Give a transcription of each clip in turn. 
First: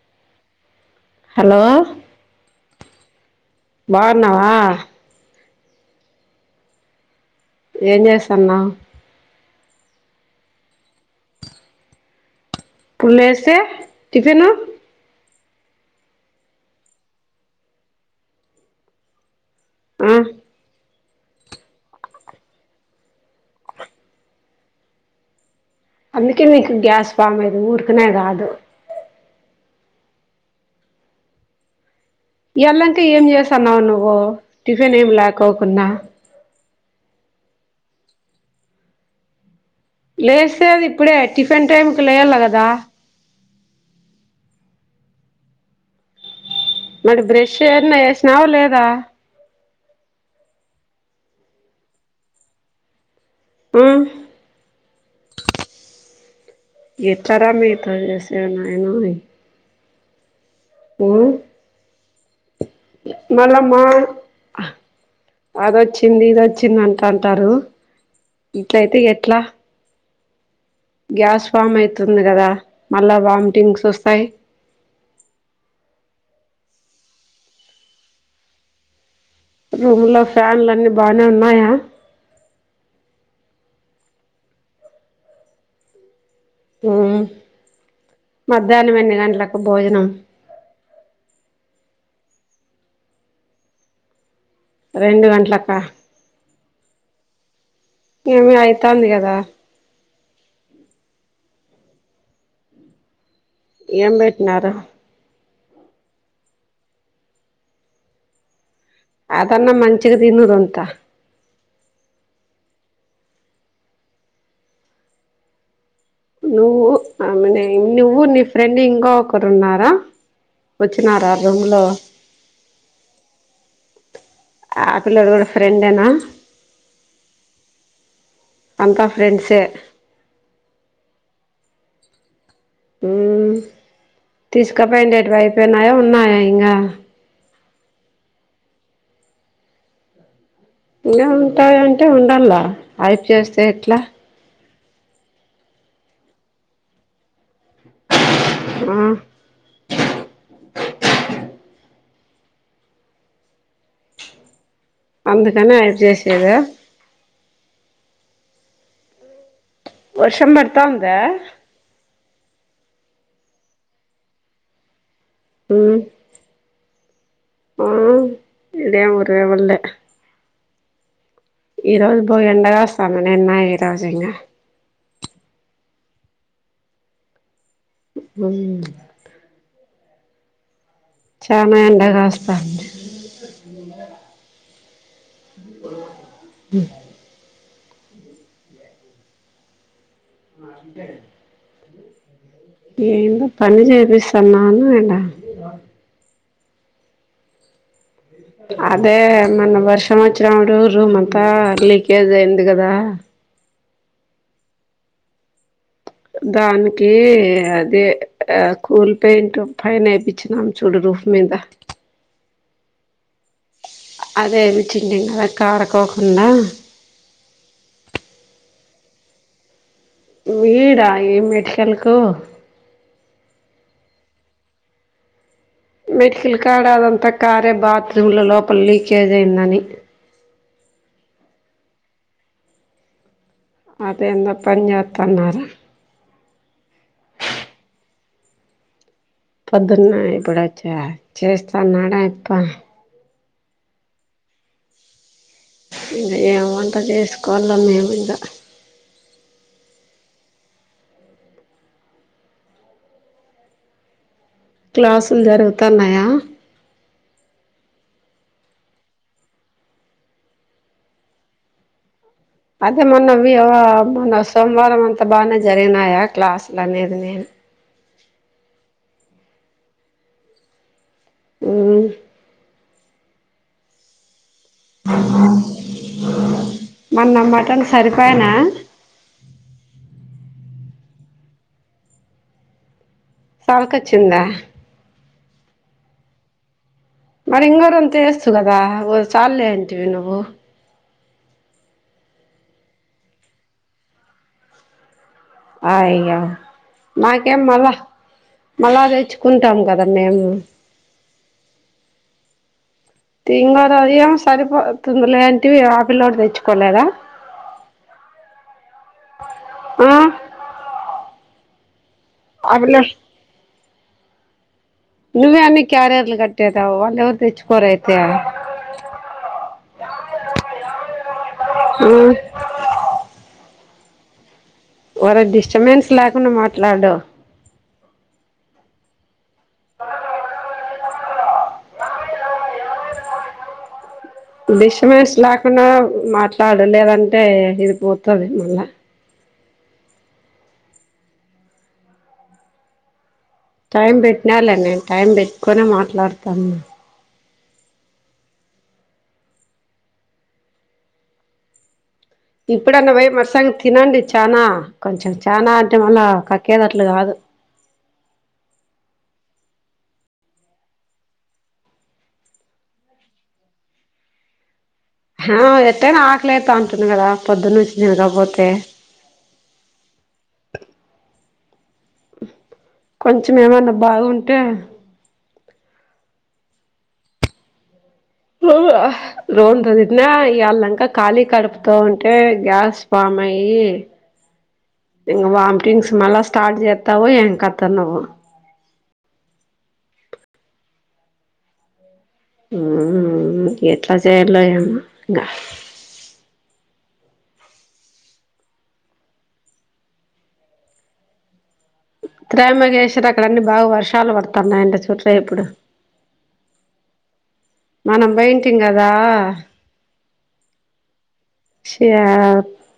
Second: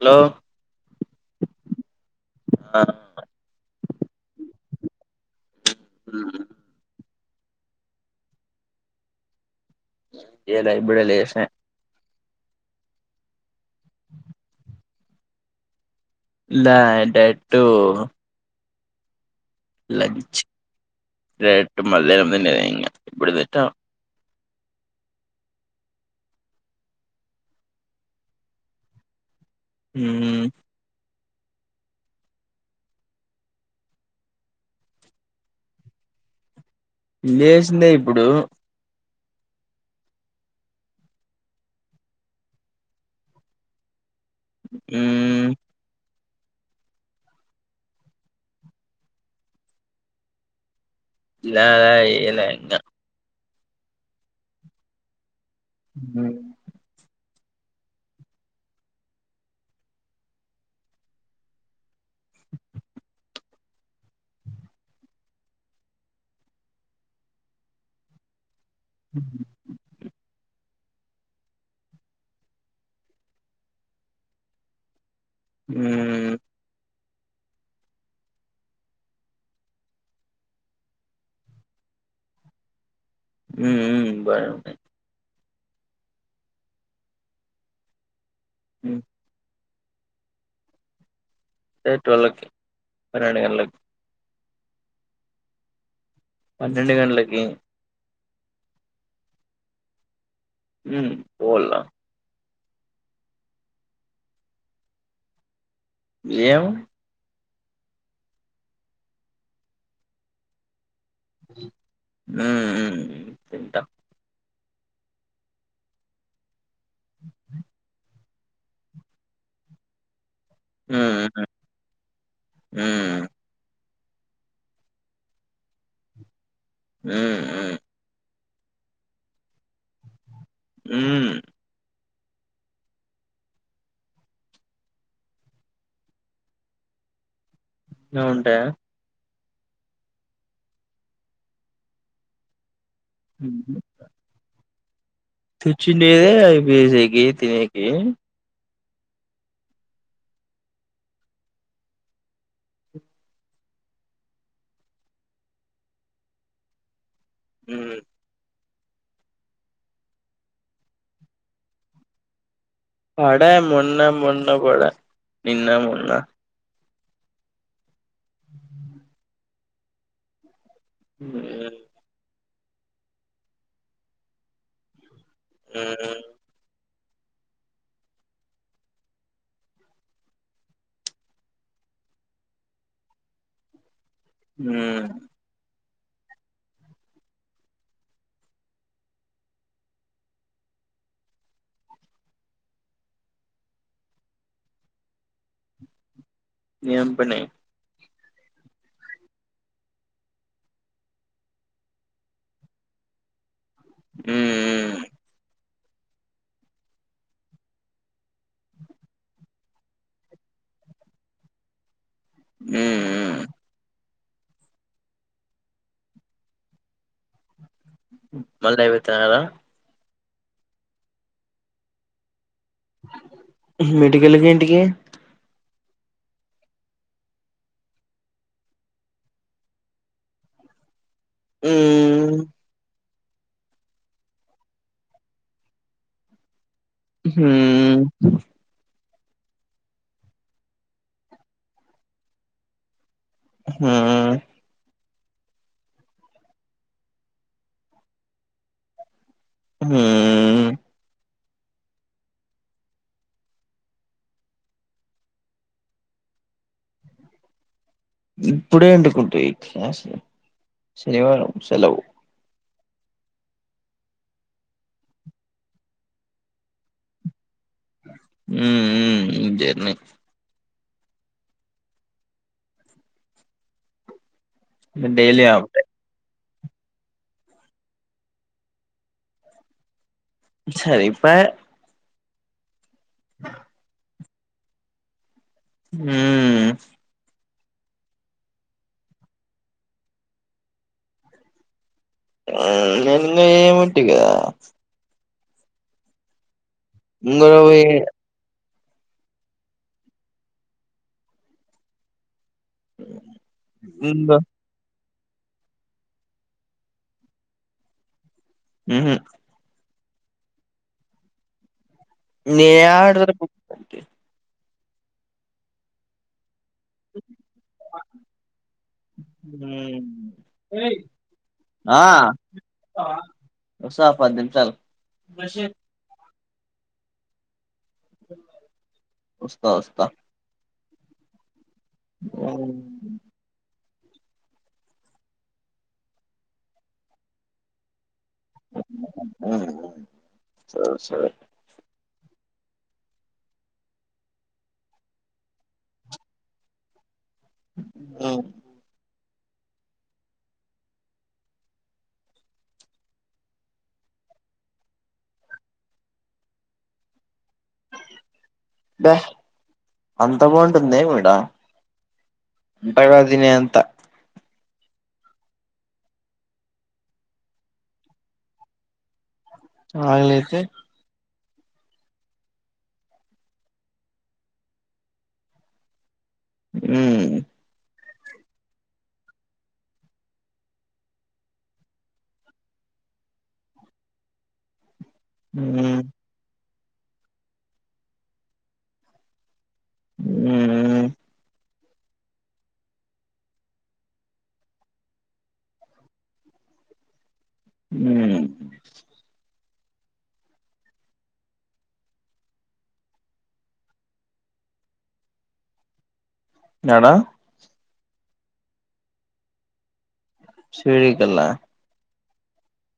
Hello hello ఆ బాన్నావా ఉ ఏం చేస్తన్నావ్ ఏలే ఇభుడే లేష ఫలేస్తే టిఫెను ల డేట్టు ఆ లంచ్ లేదంటే మళ్లీ ఏమైనా ఇంగా ఎప్పుడుందింట ఆ అందుకే నీకు గ్యాస్ ఫామ్ అయ్యేది ఊరికనే కాదు ఉ ఈ యలదాంక ఏం చేసన్నావు నువ్వు టిఫిన్ ఏం లాకోకున్న లేసిందే ఇప్పుడు లేస్తేది ఇప్పుడే టిఫిన్ టైం కు లేయాల కదా ఉ మడి బ్రెష్ ఏన్నా వేసినావు లేదా ల్యా ల్యా ఏయల ఇంగ ఉ ఉ ఎట్లా రా మీతో చేసేది నయానో మ మళ్ళమా ఆ అదొచ్చింది ఇదొచ్చింది అంట అంటారు ఇట్లయితే ఎట్లా గ్యాస్ ఫామ్ అయితుంది కదా మళ్ళా వామిటింగ్స్ ఓస్తాయి ఉ రూమ్ లో ఫ్యాన్లు అన్ని బానే ఉన్నాయా ఉ ఉ బానే ఉన్నాయి ఉ మధ్యానం ఎన్ని గంటలకు భోజనం టె ట్వెల్వ్ కీ పనేడు గంటలకి రెండు గంట్లకా పన్నెండు గంట్లకి ఏమి అయితాంది కదా ఉ పొల్లా ఏం బెట్నారు ఏం అదన్న మంచిగ తిను రొంత హు హు నువ్వు ఆమెనే నువ్వు నీ ఫ్రెండ్ ఇంగోకరు ఉన్నారా? వచ్చినార మ్మ్ రూమ్ లో? మ్మ్ ఆ పిల్లోడు కూడ ఫ్రెండే నా? హూ హు అంత ఫ్రెండ్స్ ఏ ఉ ఉ తీసుకపోయిండేటివి అయిపోయినయ ఉన్నాయా ఇంగా? ఇంగ ఉంటాయా ఇంగ ఉంటాయ అంటే ఉండల్ల అయిపు చేస్తే ఎట్లా తెచ్చిండేదే అయిపోయేకే తినేకి ఉ అందుకని అయిపజేసేద ఉ వర్షం పడతంద ఉంద? పడ మొన్న మొన్న పడ నిన్న ఉమ్ మొన్న ఆ ఇడెం ఉరెవే పల్లె హుమయ్ ఈ రోజు బో ఎండ గాస్తంది నిన్న ఈ రోజు ఇంగా ఉ ఉ చాన ఎండ గాస్తంది అ ఉమ్ హు ఆ అంతేడి ఏందో పని చేపిస్తున్నాను ఇడ ఏం పని? అదే మొన్న వర్షం వచ్చినప్పుడు రూమ్ అంతా లీకేజ్ అయింది కదా. ఉమ్ ఉమ్ దానికి అదే ఆ కూల్ పెయింట్ ఫైనా ఏపీచినాం చూడు రూఫ్ మీంద ఉమ్ ఉమ్ అదేమి చిమ్నీ కదా కారకోకుండా మల్ [unintelligible] వీడ ఏం మెట్కల్లకు మెటికలకి ఏంటికి మెటికలకాడ అదంతా కారే బాత్రూమ్ల లోపల లీకేజ్ అయిందని మ్ మ్ అదే ఎంత పని చెత్తన్నార మ్ పొద్దున్న ఇప్పుడు వచ్చా చేస్తాన్నాడా ఆయప్ప మ్ ఇంక ఏం వంట చేసుకోవాల మేము ఇంకా మ్ క్లాసులు జరుగుతాన్నాయా ఇప్పుడే ఎందుకుంటయి క్లాసులు శనివారం సెలవు అదే మొన్న వి వ మొన్న సోమవారం అంతా బానే జరిగినాయా క్లాసులు అనేది నేను మ్ ఇ జేర్ని మ్ డైలీ హాఫ్ డే మన మటన్ సరిపోయానా సరిపాయ్ సంక వచ్చిందా మ్ మరి ఇంగ రొంత వేస్త కదా చాలలేే అంటవి నువ్వు ఆ నన్నే ఉత్తిగా అయ్యా ముంగర నాకేం పోయి మళా మళ్ళా తెచ్చుకుంటాం కదా మేము తిన్నారాయ్యా ఉందా సరిపోతుంది లేంటివి ఆపిల్లోడు తెచ్చుకోలేదా మ్ హూ మ్ అప్పులెయ్ నేనేడ నువ్వే అన్ని క్యారర్లు కట్ ట్టేసావ్ వాల్లేవ్వరు తెచ్చుకోరయితే వస్తా పది నిమిషాలు ఒరెయ్ డిస్టబెన్స్ లేకుండా మాట్లాడు వస్తా వస్తా ఆ డిష్టబెన్స్ లేకుండా మాట్లాడులేదంటే ఇది పో తది మళ్ళ సరే సరే టైం పెట్టినాల నేను టైం పెట్టుకుని మాట్లాడతాను ఆ ఇప్పుడన్న పోయి మట్టసంగ తినండి చానా కొంచెం చానా అంటే మళ్ళా కక్కేటట్లు కాదు బా అంత బాగుంటుందే మీడ అంతగా తినే అంత హా ఎట్టనా ఆకలైతాంటది కదా పొద్దున్ననుంచి తినకపోతే ఆకలేతె కొంచెం ఏమన్నా బాగుంటే మ్ ను రొంత తిట్టిన ఇవాళ్ళంక ఖాళీ కడుపుతా ఉంటే గ్యాస్ ఫామ్ అయి ఇ వామిటింగ్స్ మల్ల స్టార్ట్ చేస్తావో ఎంకతనో నేనెమి ఉమ్మ్ ఎట్లా చేయలో ఏమో ఇంగ ఉమ్మ్ త్రయంబకేశ్వర్ అక్కడ అన్నీ బాగా వర్షాలు పడుతున్నాయంట చూడ్రా ఇప్పుడు యడా మనం పోయింటిం కదా షిరిడి కల్లా షా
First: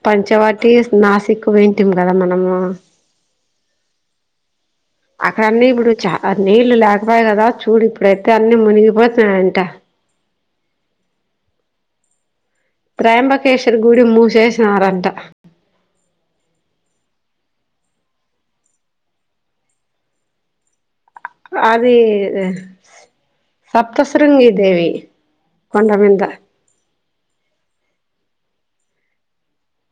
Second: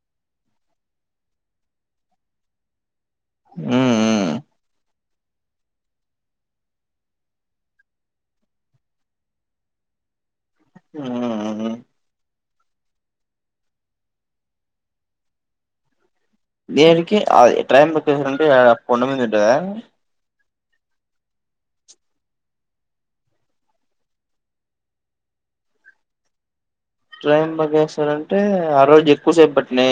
పంచవాటి నాసిక్ పోయింటిమి కదా మనము ఉమ్మ్ ఉమ్మ్ అక్కడ అన్నీ ఇప్పుడు చా నీళ్లు లేకపాయా కదా చూడు ఇప్పుడైతే అన్ని మునిగిపోతున్నాయంట ఉమ్మ్ త్రయాంబకేశ్వరి గుడి మూసేసినారంట దేనికి ఆది ట్రయంబకేశ్వర్ అంటే కొండమీద ఉంటాద అది సప్తశృంగి దేవి కొండ మీంద త్రయంబకేశ్వర్ అంటే ఆరోజు ఎక్కువసేపు పట్నే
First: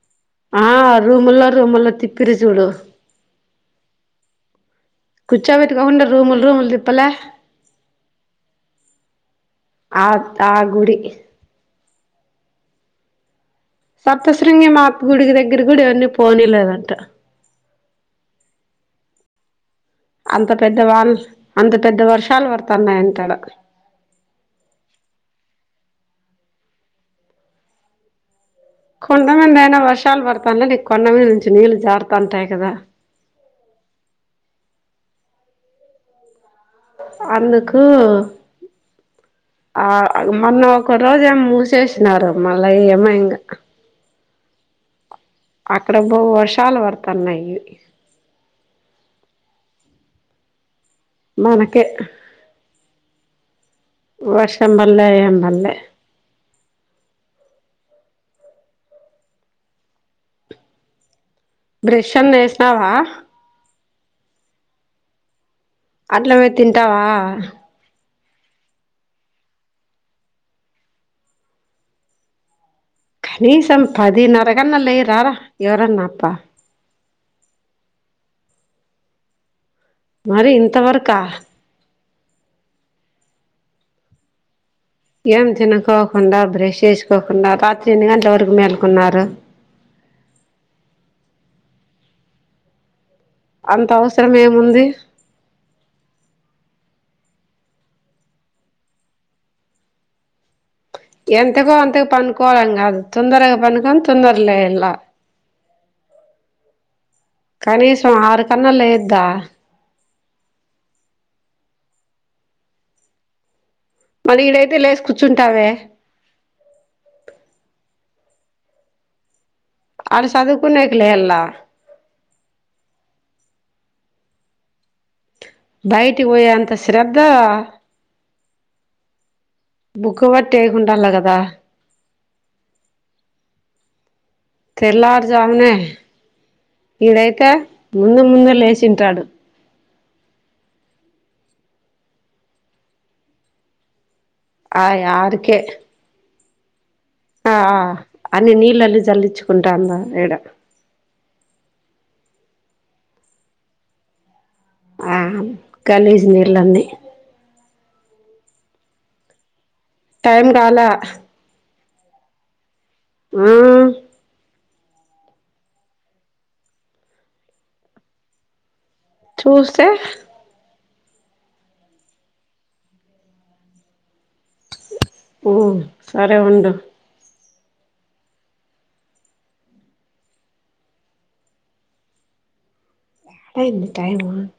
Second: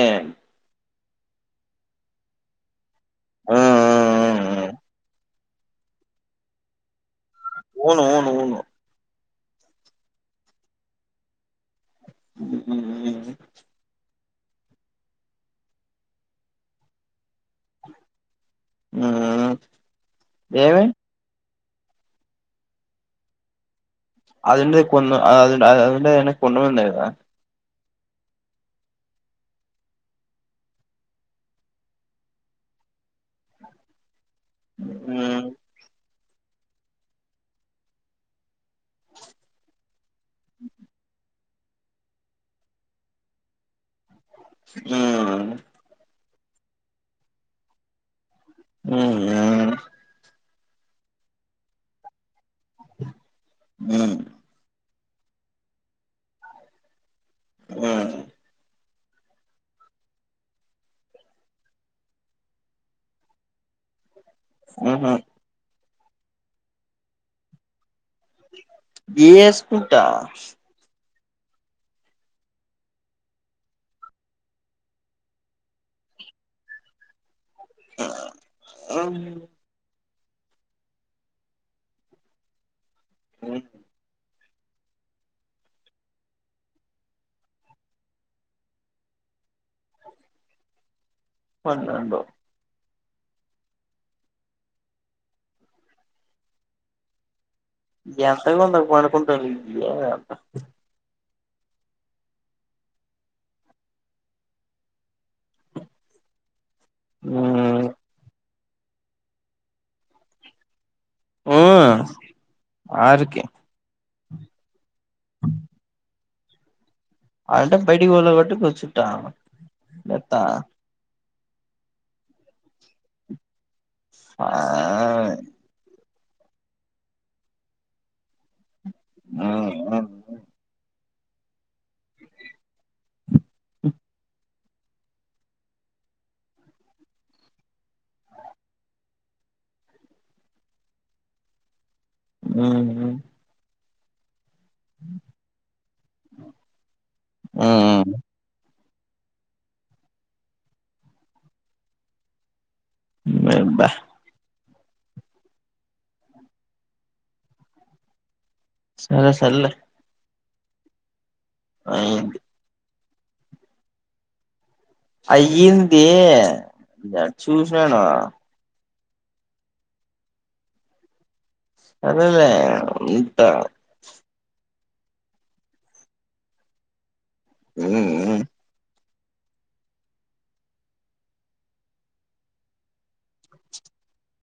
ఆ రూముల్లో రూముల్లో తిప్పిరి చూడు ఆఆ కూర్చోబెట్టుకోకుండా రూములు రూములు తిప్పలా అవునవునవును ఆ తా గుడి మ్మ్ఉహ్మ్ సప్తస్రుంగి మాత్ గుడి దగ్గరికి కూడా ఎవర్ని పోనీ లేదంట ఉమ్మ్ అంత పెద్ద వాన్లు అంత పెద్ద వర్షాలు పడుతన్నాయంటా ఆడ అది ఉండేది కొన్ ఆ అది ఆ అది ఉండేది అయినా కొండల మీందే కదా కొండమీందా అయినా వర్షాలు పడతానేది కొండమీద నుంచి నీళ్ళు జారుతాంటాయి కదా మ్మ్ అందుకు ఆ మొన్న ఒక రోజు ఏమో మూసేసినారు మళ్ళా ఏమో ఇంగ ఉమ్మ్ అక్కడ బా వర్షాలు పడుతన్నాయి ఉమ్మ్ ఉమ్మ్ మనకే ఉమ్మ్ వర్ష పల్లే ఏం పల్లె ఉమ్మ్ బ్రష్అన్ చేసినావా మ్మ్ఉహ్మ్ అట్లమే తింటావా గేసుకుంటా నీసాం పదిన్నర కన్న లెయ్యరారా ఎవరన్నా అప్ప ఆ అమ్ మరి ఇంతవరకా మ్మ్ ఏం తినకోకుండా బ్రష్ చేసుకోకుండా రాత్రి ఎన్ని గంటల వరకు మేలుకున్నారు పన్నేండు అంత అవసరం ఏముంది ఎంతకో అంతకు పడుకుంటారు ఎంతకో అంతకు పనుకోవలని కాదు తొందరగా పనుకోని తొందరగ లేయలా హ్మ్ కనీసం ఆరు కన్నా లేయద్దా ఊ ఆరుకి మరి ఈడైతే లేసి కూర్చుంటావే అంటే బయటకి పోదమంటే కూర్చుంట ఆడ సదువుకునేకి లెయ్యల ఆ బయటికి పోయే అంత శ్రద్ధ ఉహు [unintelligible] కదా తెల్లారుజామునే ఇడైతే ముందే ముందే లేచింటాడు అవును ఆయ్ ఆరుకే ఆ అన్ని నీళ్ళన్ని చల్లించుకుంటాండ ఈడ బా ఆ కనీసం నీలన్న ఇయ్ సరే సర్లే టైం కాలా అవును హుమ్ అయ్యింది చూసినాను చూస్తే సరేలే ఉంటాను ఓ సరే ఉండు హుమ్ [unintelligible]